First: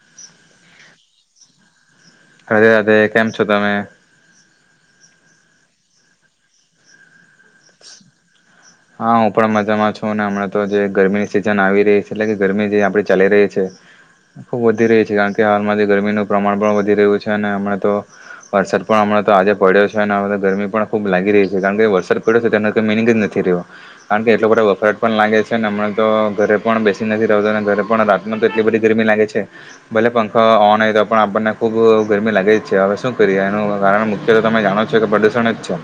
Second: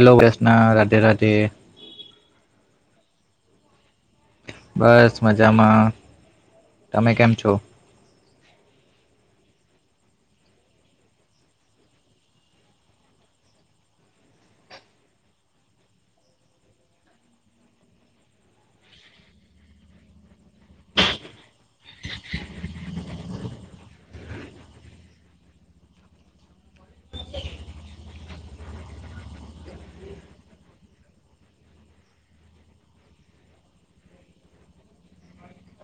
Hello Vaishna Radhe Radhe. અરે અધે કેમ છો તમે? બસ મજામાં, તમે કેમ છો? હા હું પણ મજામાં છું હમણાં તો જે ગરમીની સિઝન આવી રહી છે એટલે કે ગરમી જે આપડી ચાલી રહી છે, ખુબ વધી રહી છે કારણ કે હાલમાં જે ગરમીનું પ્રમાણ પણ વધી રહ્યું છે અને હમણાં તો વરસાદ પણ હમણાં તો, આજે પડ્યો છે અને હ તો ગરમી પણ ખુબ લાગી રહી છે. કારણ કે વરસાદ પડ્યો છે તેનાનો તો મિનિંગ જ નથી રહ્યો. કારણ કે એટલો બધો વફરાટ પણ લાગે છે હમણાં તો ઘરે પણ બેસી નથી રતો, ઘરે પણ રાતનો તો એટલી બધી ગરમી લાગે છે ભલે પંખો ઓન હોય તો પણ આપણને ખુબ ગરમી લાગે જ છે, હવે શું કરીએ એનું કારણ મુખ્ય તમે જાણો છો કે પ્રદુષણ જ છે,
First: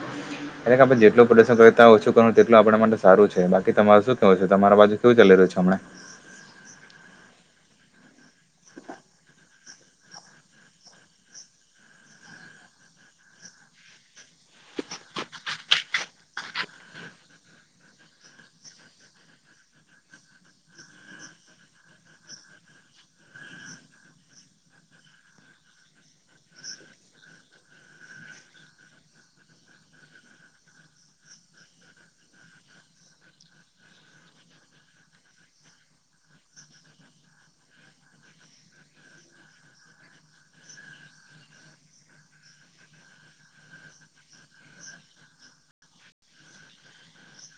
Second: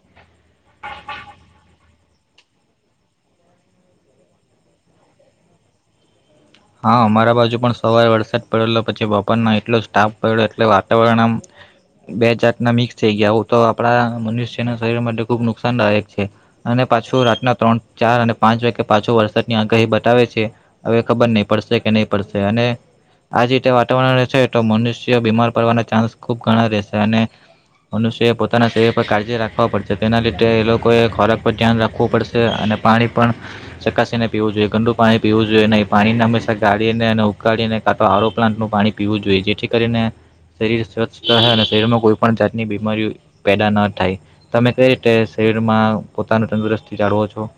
એટલે કે આપણે જેટલું પ્રદુષણતા ઓછું કરું ટલું આપણા માટે સારું છે બાકી તમારે શું કેવું છે તમારા બાજુ કેવું ચાલી રહ્યું છે હમણા. હા અમારા બાજુ પણ સવારે વરસાદ પડેલો પછી બપામાં એટલો સ્ટાફ પડ્યો એટલે વાતાવરણ બે જાતના મિક્સ થઈ ગયા હો તો આપણા મનુષ્યના શરીર માટે ખુબ નુકસાનદાયક છે, અને પાછું રાતના ત્રણ ચાર અને પાંચ વાગે પાછો વરસાદની આગાહી બતાવે છે, હવે ખબર નહીં. પડશે કે નહીં પડશે અને આ જ રીતે વાતાવરણ રહેશે તો મનુષ્ય બીમાર પડવાના ચાન્સ ખૂબ ઘણા રહેશે અને મનુષ્ય પોતાના શરીર પર કાળજી રાખવા પડશે તેના લીધે એ લોકોએ ખોરાક પર ધ્યાન રાખવું પડશે અને પાણી પણ ચકાસીને પીવું જોઈએ ગંદુ પાણી પીવું જોઈએ નહીં પાણીના ગાળીને અને ઉકાળીને કા તો આરો પ્લાન્ટ નું પાણી પીવું જોઈએ જેથી કરીને શરીર સ્વસ્થ રહે અને શરીરમાં કોઈ પણ જાતની બીમારી પેદા ન થાય તમે કઈ રીતે શરીરમાં પોતાનું તંદુરસ્તી જાળવો છો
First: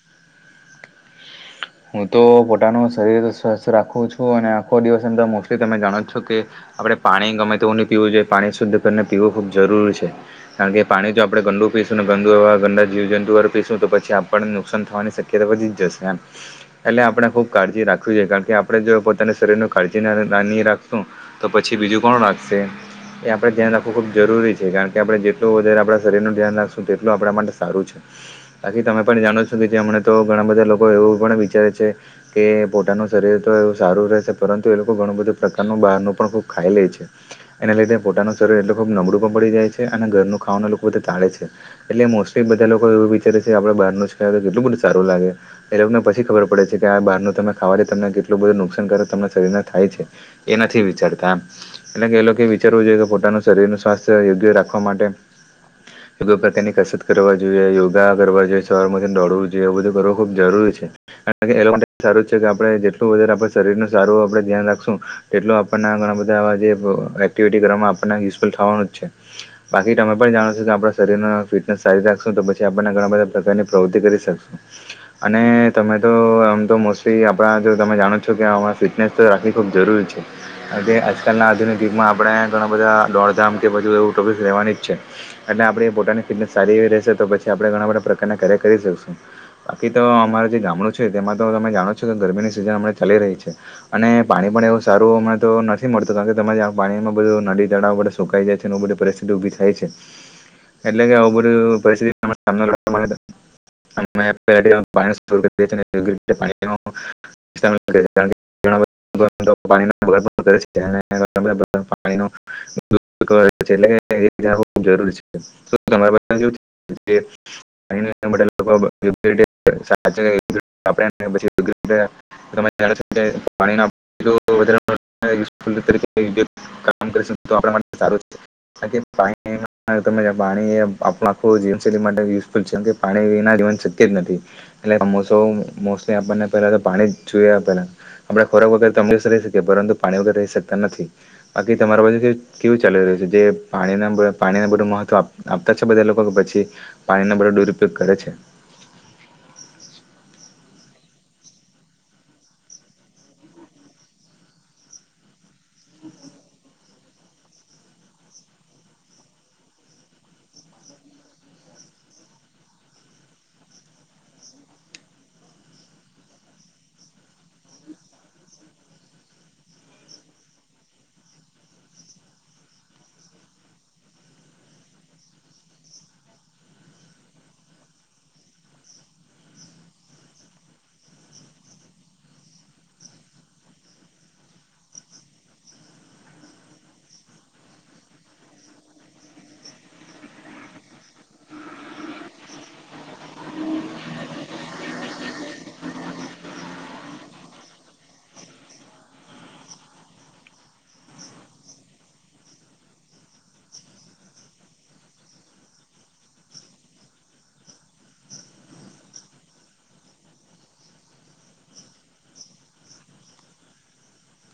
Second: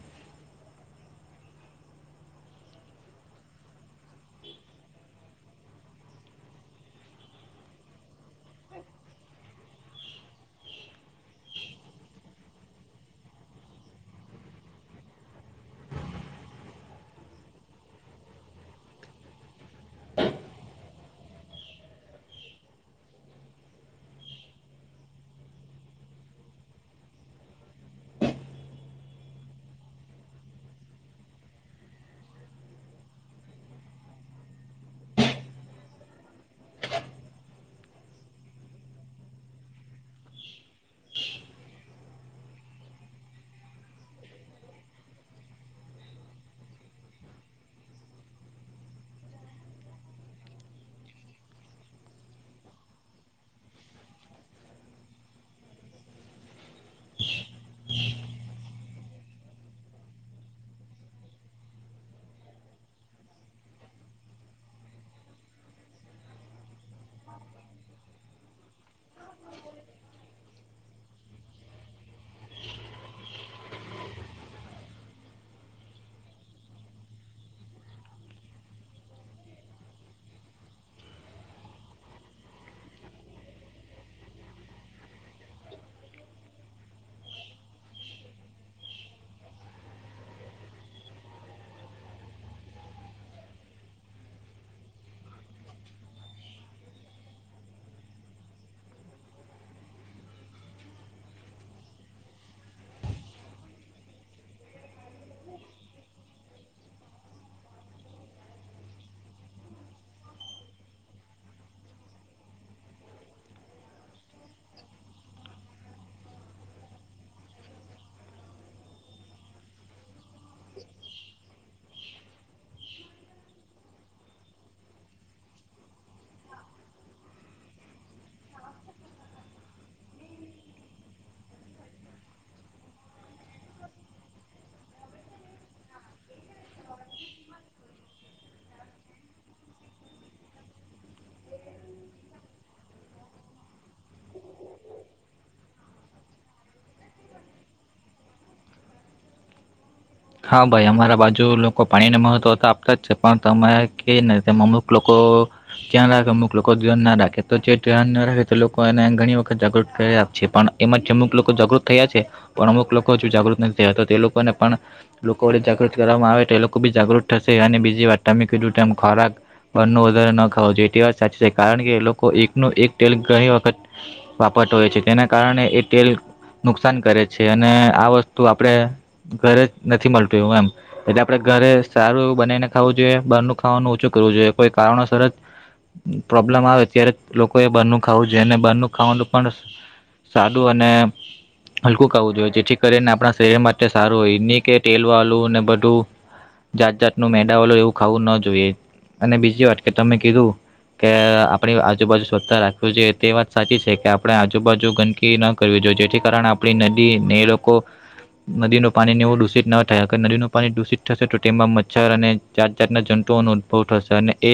હું તો પોતાનું શરીર સ્વસ્થ રાખું છું, અને આખો દિવસ એમ તો મોસ્ટલી તમે જાણો જ છો કે આપણે પાણી ગમે તેવું ની પીવું જોઈએ પાણી શુદ્ધ કરીને પીવું ખૂબ જરૂરી છે કારણ કે પાણી જો આપણે ગંદુ પીશું ને ગંદુ ગંદડા જીવ જંતુ પીશું તો પછી આપણને નુકસાન થવાની શક્યતા વધી જશે એમ એટલે આપણે ખુબ કાળજી રાખવી જોઈએ કારણ કે આપણે જો પોતાના શરીરનું કાળજી ની રાખશું તો પછી બીજું કોણ રાખશે, એ આપડે ધ્યાન રાખવું ખૂબ જરૂરી છે કારણ કે આપણે જેટલું વધારે આપણા શરીરનું ધ્યાન રાખશું તેટલું આપણા માટે સારું છે બાકી તમે પણ જાણો છો કે જેમ તો ઘણા બધા લોકો એવું પણ વિચારે છે કે પોતાનું શરીર તો એ સારું રહેશે પરંતુ એ લોકો ઘણું બધું પ્રકારનું બહારનું પણ ખબ ખાઈ લે છે એના લીધે પોતાનું શરીર એટ ખુબ નબળું પણ પડી જાય છે અને ઘરનું ખાવા લોકો બધ તાળે છે એટલે મોસ્ટલી બધા લોકો એવું વિચારે છે આપડે બહારનું જ ખાઈ તો કેટલું બધું સારું લાગે એ લોકોને ખબર પડે છે કે આ બહારનું તમે ખાવાથી તમને કેટલું બધું નુકસાન કરે તમન શરીરને થાય છે, એ નથી વિચારતા આમ એટલે કે એ લોકો વિચારવું જોઈએ કે પોતાનું શરીરનું સ્વાસ્થ્ય યોગ્ય રાખવા માટે યોગ પ્રકારની કસરત કરવા જોઈએ યોગા કરવા જોઈએ સ્વાર મથી દોડવું જોઈએ એવ બધું કરવું ખૂબ જરૂરી છે કાર સારું કે આપણે જેટલું વધારે આપ શરીરનું સારું આપણે ધ્યાન રાખશું તેટલું આપણ ઘણા બધા જે એક્ટિવિટી કરવામાં આપણને યુઝફુલ થવાનું જ છે બાકી તમે પણ જાણો છો કે આપણા શરીર ફિટનેસ સારી રાખશું તો પછી આપણને ઘણા બધા પ્રકારની પ્રવૃત્તિ કરી શકશું અને તમે તો આમ તો મોસ્ટલી આપણા જો તમે જાણો છો કે અમારે ફિટનેસ તો રાખવી ખૂબ જરૂરી છે કારણ કે આજકાલના આધુનિક યુગમાં આપણે ઘણાં બધા દોડધામ કે બજુ એવું ટોપિકસ રહેવાની જ છે એટલે આપણી પોતાની ફિટનેસ સારી એવી રહેશે તો પછી આપણે ઘણા બધા પ્રકારના કાર્યર કરી શકશું બાકી તો અમારે ગામડું છે તેમાં તો તમે જાણો છો કે ગરમીની સિઝન અમ ચાલી રહી છે, અને પાણી પણ એવું સારું, અમને તો નથી મળતું કારણ કે ત પાણીમાં બધું નદી તળાવ સુકાઈ જાય છે બધી પરિસ્થિતિ ઉભી થાય છે, એટલે કે આવું બધું પરિસ્થિતિ [inaudible] [unintelligible] પાણી આપણ આખું જીય છે પાણીના શક્ય જ નથી એટલે સમોસો મોસ્ટલી આપણને પેલા તો પાણી જ જોયાએ પેલા આપડે ખોરાક વગર ત રહી શકીએ પરંતુ પાણી વગર રહી શકતા નથી બાકી તમારા વગર કેવું ચાલી રહ્યું છે જે પાણી પાણીને બધું મહત્વ આપતા છે બધા લોકો કે પછી પાણીનો બધો દુરુપયોગ કરે છે હા, ભાઈ અમારા બાજુ લોકો પાણીને મહત્ત્વ તો આ, પતા જ છે પણ ત કે અમુક લોકો ક્યાં રાખે અમુક લોકોહદભ્ય ધ્યાન ના રાખે તો જે ધ્યાન ના રાખે તે લોકો એને ઘણી વખત જાગૃત કરી આપ છે પણ એમાં અમુક લોકો જાગૃત થયા છે પણ અમુક લોકો જાગૃત નથી થયા તો તે લોકોને પણ લોકો વડે જાગૃત કરવામાં આવે તો એ લોકો બી જાગૃત થશે અને બીજી વાત તમે કીધું ખોરાક બારનું વધારો ન ખો જોઈએ એ તે વાત સાચી છે કારણ કે એ લોકો એકનું એક તેલ ઘણી વખત વાપરતા હોય છે તેના કારણે એ તેલ નુકસાન કરે છે અને આ વસ્તુ આપણે ઘરે નથી મલતું એવું એમ એટલે આપણે ઘરે સારું એવું બનાવીને ખાવું જોઈએ બારનું ખાવાનું ઓછું કરવું જોઈએ કોઈ કારણોસરત પ્રોબ્લમ આવે ત્યારે લોકોએ બારનું ખાવું જોઈએ અને બરનું ખાવાનું પણ સાદું અને હલકું ખાવવું જોઈએ જેથી કરીને આપણા શરીર માટે સારું હોય કે તેલ વાળું ને બધું જાત જાતનું મેદા વાળું એવું ખાવું ન જોઈએ અને બીજી વાત કે તમે કીધું કે આપણી આજુબાજુ સ્વચ્છ રાખવી જોઈએ તે વાત સાચી છે કે આપણે આજુબાજુ ગંદકી ન કરવી જોઈએ જેથી કારણે આપણી નદી ને લોકો નદીનું પાણી એવું નદીનું પાણી દૂષિત થશે તો તેમાં મચ્છર અને જાત જાતના જંતુઓનો ઉદભવ થશે અને એ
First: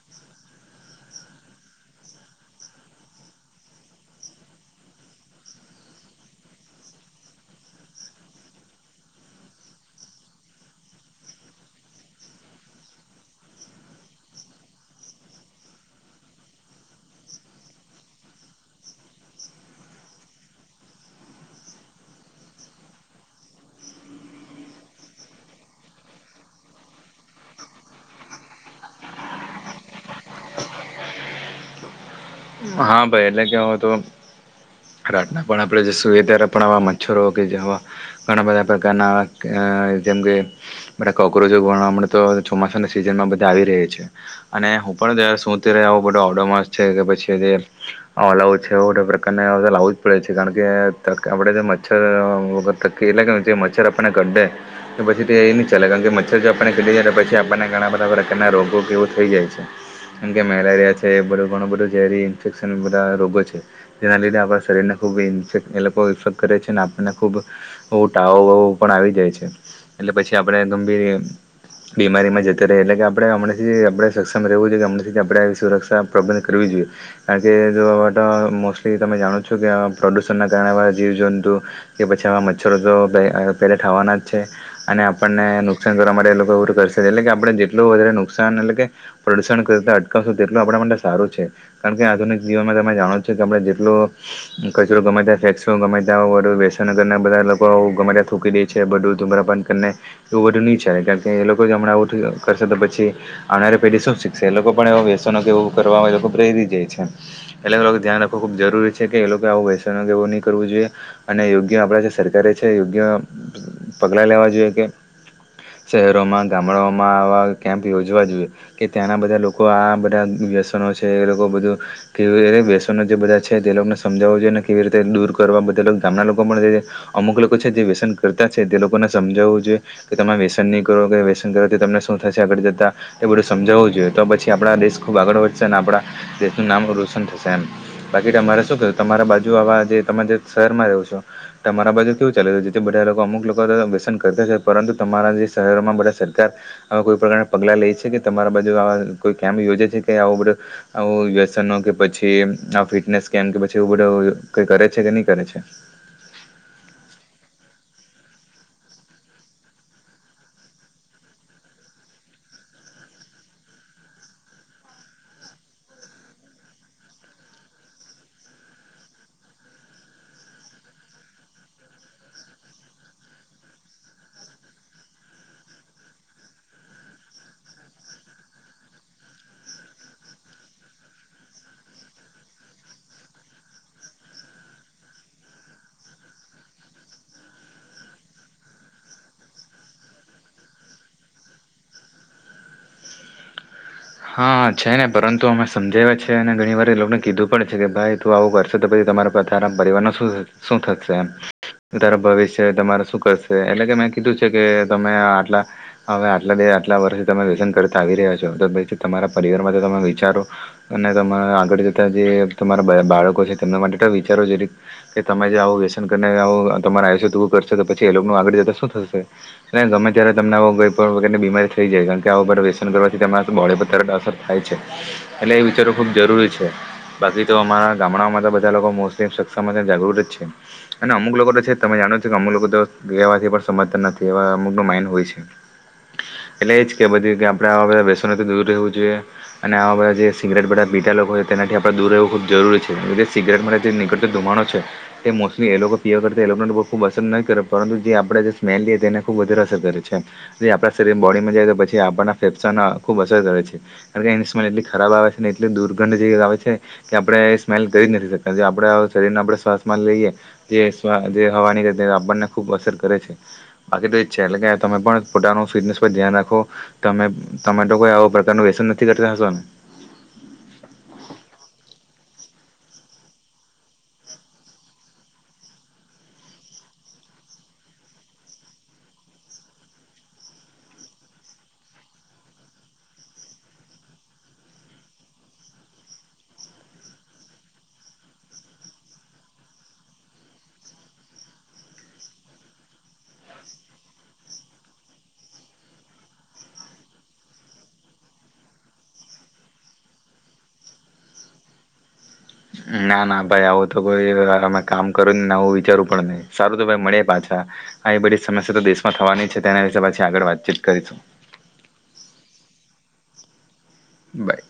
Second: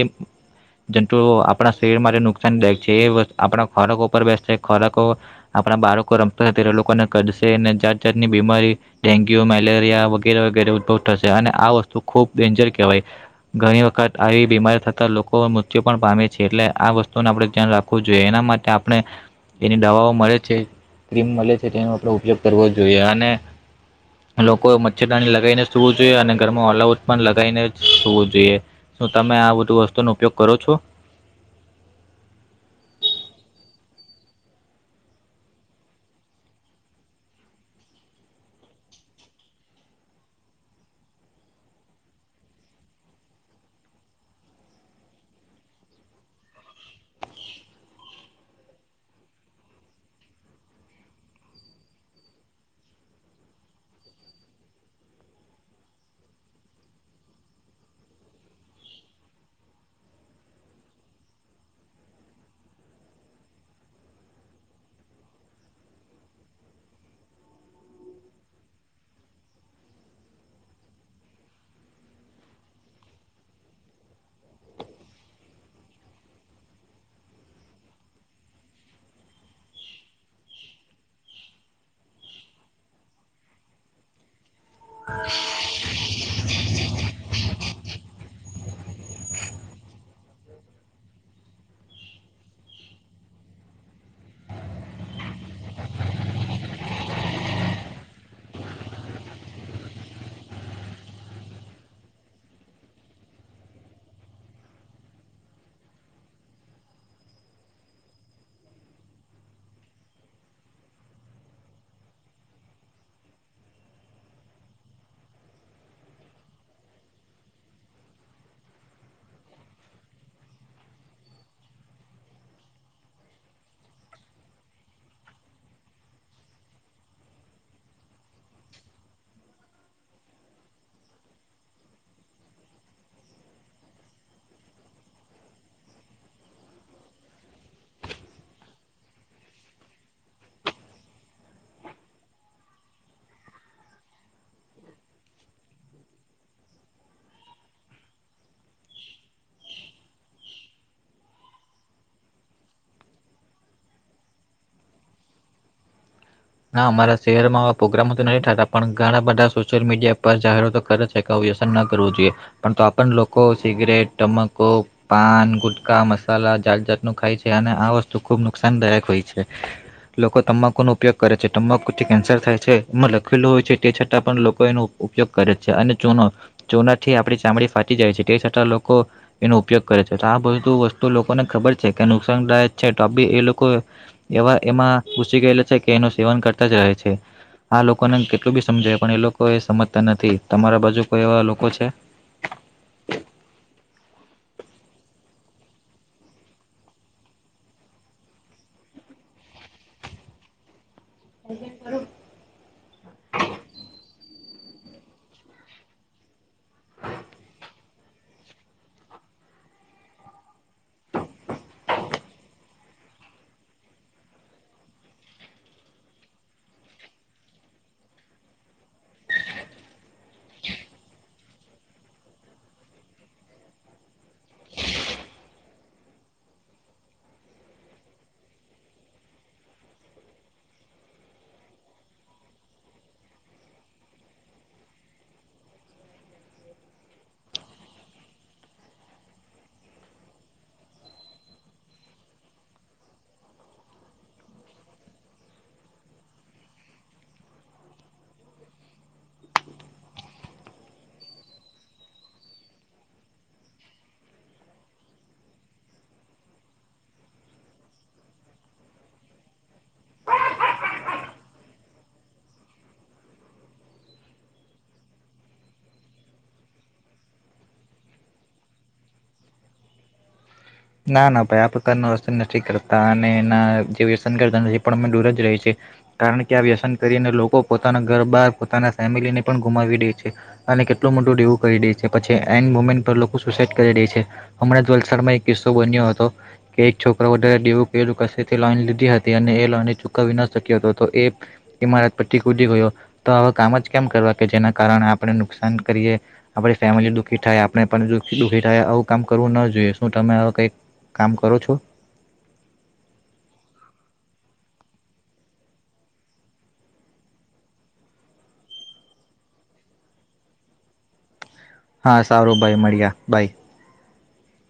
જંતુઓ આપણા શરીર માટે નુકસાનદાયક છે એ આપણા ખોરાકો ઉપર બેસશે ખોરાકો આપણા બાળકો રમતા લોકોને કશે અને જાત જાાતની બીમારી ડેન્ગ્યુ મેલેરિયા વગેરે, વગેરે ઉદભવ થશે અને આ વસ્તુ ખૂબ ડેન્જર કહેવાય ઘણી વખત આવી બીમારી થતા લોકો મૃત્યુ પણ પામે છે એટલે આ વસ્તુનું આપડે ધ્યાન રાખવું જોઈએ એના માટે આપણે એની દવાઓ મળે છે ક્રીમ મળે છે તેનો ઉપયોગ કરવો જોઈએ અને લોકો મચ્છરદાની લગાવીને સુવું જોઈએ અને ઘરમાં ઓલ આઉટ પન લગાવીને જ સુવું જોઈએ શું તમે આ બધું વસ્તુનો ઉપયોગ કરો છો હા ભાઈ એટલે કે હવે તો રાતના પણ આપણે જે સુએ ત્યારે પણ આવા મચ્છરો કે જેવા ઘણા બધા પ્રકારના અ જેમ કે બધા કોક્રોજો ભણવા મળતા હોય તો ચોમાસાના સિઝન માં બધા આવી રહી છે અને હું પણ જ્યારે સુ ત્યારે આવો બધો ઓડોમાસ છે કે પછી કે જે ઓલ આઉટ છે એવા બધા પ્રકારના એવા બધા લાવું જ પડે છે કારણ કે હમણે જે મચ્છર રોગો થકી એટલે કે મચ્છર આપણને કડે તો પછી તે એ નહી ચાલે કારણ કે મચ્છર જો આપને કડી જાય તો પછી આપણને ઘણા બધા પ્રકારના રોગો કે એવું થઈ જાય છે જેમકે મેલેરિયા છે એ બધું ઘણું બધું જેરી ઇન્ફેક્શન બધા રોગો છે. જેના લીધે આપણા શરીરને ખૂબ ઇન્ફેક લોકો ઇફેક્ટ કરે છે અને આપણને ખૂબ એવું ટાવ વાવ પણ આવી જાય છે એટલે પછી આપણે ગંભીર બીમારીમાં જતા રયે એટલે કે આપણે હમણાંથી આપણે સક્ષમ રહેવું જોઈએ કે હમણાંથી આપણે સુરક્ષા પ્રબંધ કરવી જોઈએ. કારણ કે જો હવે તો મોસ્ટલી તમે જાણો છો કે પ્રદુષણ ના કારણે બધા જીવ જંતુ કે પછી આવા મચ્છરો તો પે પહેલા થવાના જ છે અને આપણને નુકસાન કરવા માટે એ લોકો એવું તો કરશે એટલે કે આપણે જેટલું વધારે નુકસાન એટલે કે પ્રદુષણ કરતા અટકાવશું તેટલું આપણા માટે સારું જ છે. કારણ કે આધુનિક જીવનમાં તમે જાણો જ છો કે આપણે જેટલુ કચરો ગમે ત્યાં ફેકસુ ગમે ત્યાં આવુ બધા વ્યસનો કરનાર બધા લોકો ગમે ત્યાં થૂકી દે છે બધું ધૂમ્રપાન કરીને એવું બધું ની ચાલે કેમ કે એ લોકો હમણા આવું કરશે તો પછી આવનારી પેઢી શું શીખશે એ લોકો પણ એ વ્યસનો કે એવું કરવા એ લોકો પ્રેરિત એ છે. એટલે એ લોકો ધિયાન રાખવું ખૂબ જરૂરી છે કે એ લોકો આવું વ્યસન એવું ની કરવું જોઈએ. અને યોગ્ય આપણા જે સરકારે છે યોગ્ય પગલા લેવા જોઈએ કે શહેરોમાં, ગામડાઓમા આવા કેમ્પ યોજવા જોઈએ કે ત્યાંના બધા લોકો આ બધા વ્યસનો છે એ લોક બો બધું કેવી રીતે વ્યસન નો જે બધા છે તે લોકોને સમજાવવું જોઈએ ને કેવી રીતે દૂર કરવા બધા ગામના લોકો પણ અમુક લોકો છે જે વ્યસન કરતા છે તે લોકોને સમજાવવું જોઈએ કે તમે વ્યસન ની કરો કે વ્યસન કરો તો તમને શું થશે આગળ જતા એ બધું સમજાવવું જોઈએ તો પછી આપણા દેશ ખૂબ આગળ વધશે અને આપણા દેશનું નામ રોશન થશે એમ. બાકી તમારે શું કરે તમારા બાજુ આવા જે તમે શહેરમાં રહો છો તમારા બાજુ કેવું ચાલે જેથી બધા અમુક લોકો વ્યસન કરતા છે પરંતુ તમારા જે શહેરોમાં બધા સરકાર કોઈ પ્રકારના પગલા લે છે કે તમારા બાજુ આવા કોઈ કેમ્પ યોજે છે કે આવું બધું. આવું વ્યસનો કે પછી આ ફિટનેસ કેમ્પ કે પછી એવું બધું કરે છે કે ની કરે છે. ના અમારા શહેરમાં આવા પ્રોગ્રામો તો નઈ થતા પણ ઘણા બધા સોશિયલ મીડિયા પર જાહેરાતો કરે છે કે આવુ વ્યસન ના કરવું જોઈએ પણ તો પણ લોકો સિગરેટ તમાકુ, પાન, ગુટકા, મસાલા જાત જાતનું ખાય છે અને આ વસ્તુ ખુબ નુકસાનદાયક હોય છે લોકો તમાકુ ન ઉપયોગ કરે છે. તમ્બાકુ થી કેન્સર થાય છે એમાં લખેલું હોય છે. તે છતાં પણ લોકો એનો ઉપયોગ કરે છે અને ચૂનો ચૂના થી આપડી ચામડી ફાટી જાય છે તે છતાં લોકો એનો ઉપયોગ કરે છે તો આ બધુ વસ્તુ લોકોને ખબર છે કે નુકસાનદાયક છે તો બી એ લોકો એવા એમાં ઘુસી ગયેલા છે. કે એનું સેવન કરતા જ રહે છે આ લોકોને કેટલું બી સમજાય પણ એ લોકો એ સમજતા નથી તમારા બાજુ કોઈ એવા લોકો છે. હા છે ને પરંતુ અમે સમજાવ્યા છે અને ઘણી વાર એ લોકોને કીધું પડે છે કે ભાઈ તું આવું કરશે તો પછી તમારા પરિવાર ન શું થશે. છે એમ. ને તારો ભવિષ્ય તમારા શું કરશે એટલે કે મે કીધું છે કે તમે આટલા હવે આટલા દે આટલા વરહે તમે વ્યસન કરતા આવી રહ્યા છો તો પ તમારા પરિવાર માટે તમે વિચારો અને તમારા આગળ જતા જે તમારા બ બાળકો છે તેમના માટે તો વિચારો જીરીક કે તમે જે આવું વ્યસન કરીને આવું તમારે આયુષ્ય પુરુ કરશે તો પછી એ લોકોનું આગળ જતા શું થશે અને ગમે ત્યારે તમને આવું ગઈ પણ વગરની બીમારી થઈ જાય કારણ કે આવ બધા વ્યસન કરવાથી તમારા બોડી તરત અસર થાય છે. એટલે એ વિચારવું ખુબ જરૂરી છે. બાકી તો અમારા ગામડાઓમા તો બધા લોકો મોસલી વ્યસન માટે જાગૃત જ છે અને અમુક લોકો તો છે તમે જાણો છો કે અમુક લોકો બીવડાવાથી પણ સમજતા નથી. એ અમુકને માઇન્ડ હોય છે એટલે એજ કે બધી રીતે આપણે આવા બધા વ્યસનનો થી દૂર રહેવું જોઈએ. અને આવા બધા જે સિગરેટ બધા પીતા લોકો હોય તેનાથી આપણે દૂર રહેવું ખૂબ જરૂરી છે. જે સિગરેટ મેથી નીકળતો ધુમાણો છે તે મોસ્ટલી એ લોકો પીવા કરતા એ લોકોને ખૂબ અસર નહી કરે પરંતુ જે આપણે જે સ્મેલ લઈએ તેને ખૂબ વધારે અસર કરે છે જે આપણા શરીર બોડીમાં જાય તો પછી આપણના ફેફસાના ખૂબ અસર કરે છે. કારણ કે એની સ્મેલ એટલી ખરાબ આવે છે એટલી દુર્ગંધ જેવી આવે છે કે આપણે એ સ્મેલ કરી જ નથી શકતા. જે આપણા શરીરને આપણા શ્વાસ લઈએ જે હવાની આપણને ખુબ અસર કરે છે બાકી તો એ છે એટલે કે તમે પોતાનું ફિટનેસ પર ધ્યાન રાખો તમે તો કોઈ આવ પ્રકાર તમે વ્યસન નથી કરતા હશોન. ના ના ભાઈ આ પ્રકારના વ્યસન નથી કરતા અને એના જે વ્યસન કરતા નથી એ પણ અ દૂર જ રહી છીએ કારણ કે આ વ્યસન કરીને લોકો પોતાના ઘર બાર પોતાના ફેમિલીને પણ ગુમાવી દે છે અને કેટલું મોટું દેવું કરી દે છે પછી એન્ડ મોમેન્ટ પર પર લોકો સુસાઈડ કરી દે છે હમણાં જ વલસાડમાં એક કિસ્સો બન્યો હતો કે એક છોકરો વધારે દેવું કર્યુ. કસે થી લોન લીધી હતી અને એ લોનની ચૂકવવી ન શક્યો હતો તો એ ઇમારત પરતી કૂદી ગયો તો આવા કામ જ કેમ કરવા કે જેના કારણે આપણે નુકસાન કરીએ આપણી ફેમિલી દુખી થાય આપણે પણ દુઃખી થાય આવું કામ કરવું ન જોઈએ શ તમે આવા કંઈક કામ કરો છો? ના ના ભાઈ આવું તો કોઈ અમે કામ કરુ ની ને આવું વિચારવું પણ નહી સારું તો ભાઈ મડીયે પાછા. આવી બધી સમસ્યા તો દેશમાં થવાની છે તેના વિશે પાછી આગળ વાતચીત કરીશું. હા સારું ભાઈ મળ્યા. ભાય. બાય.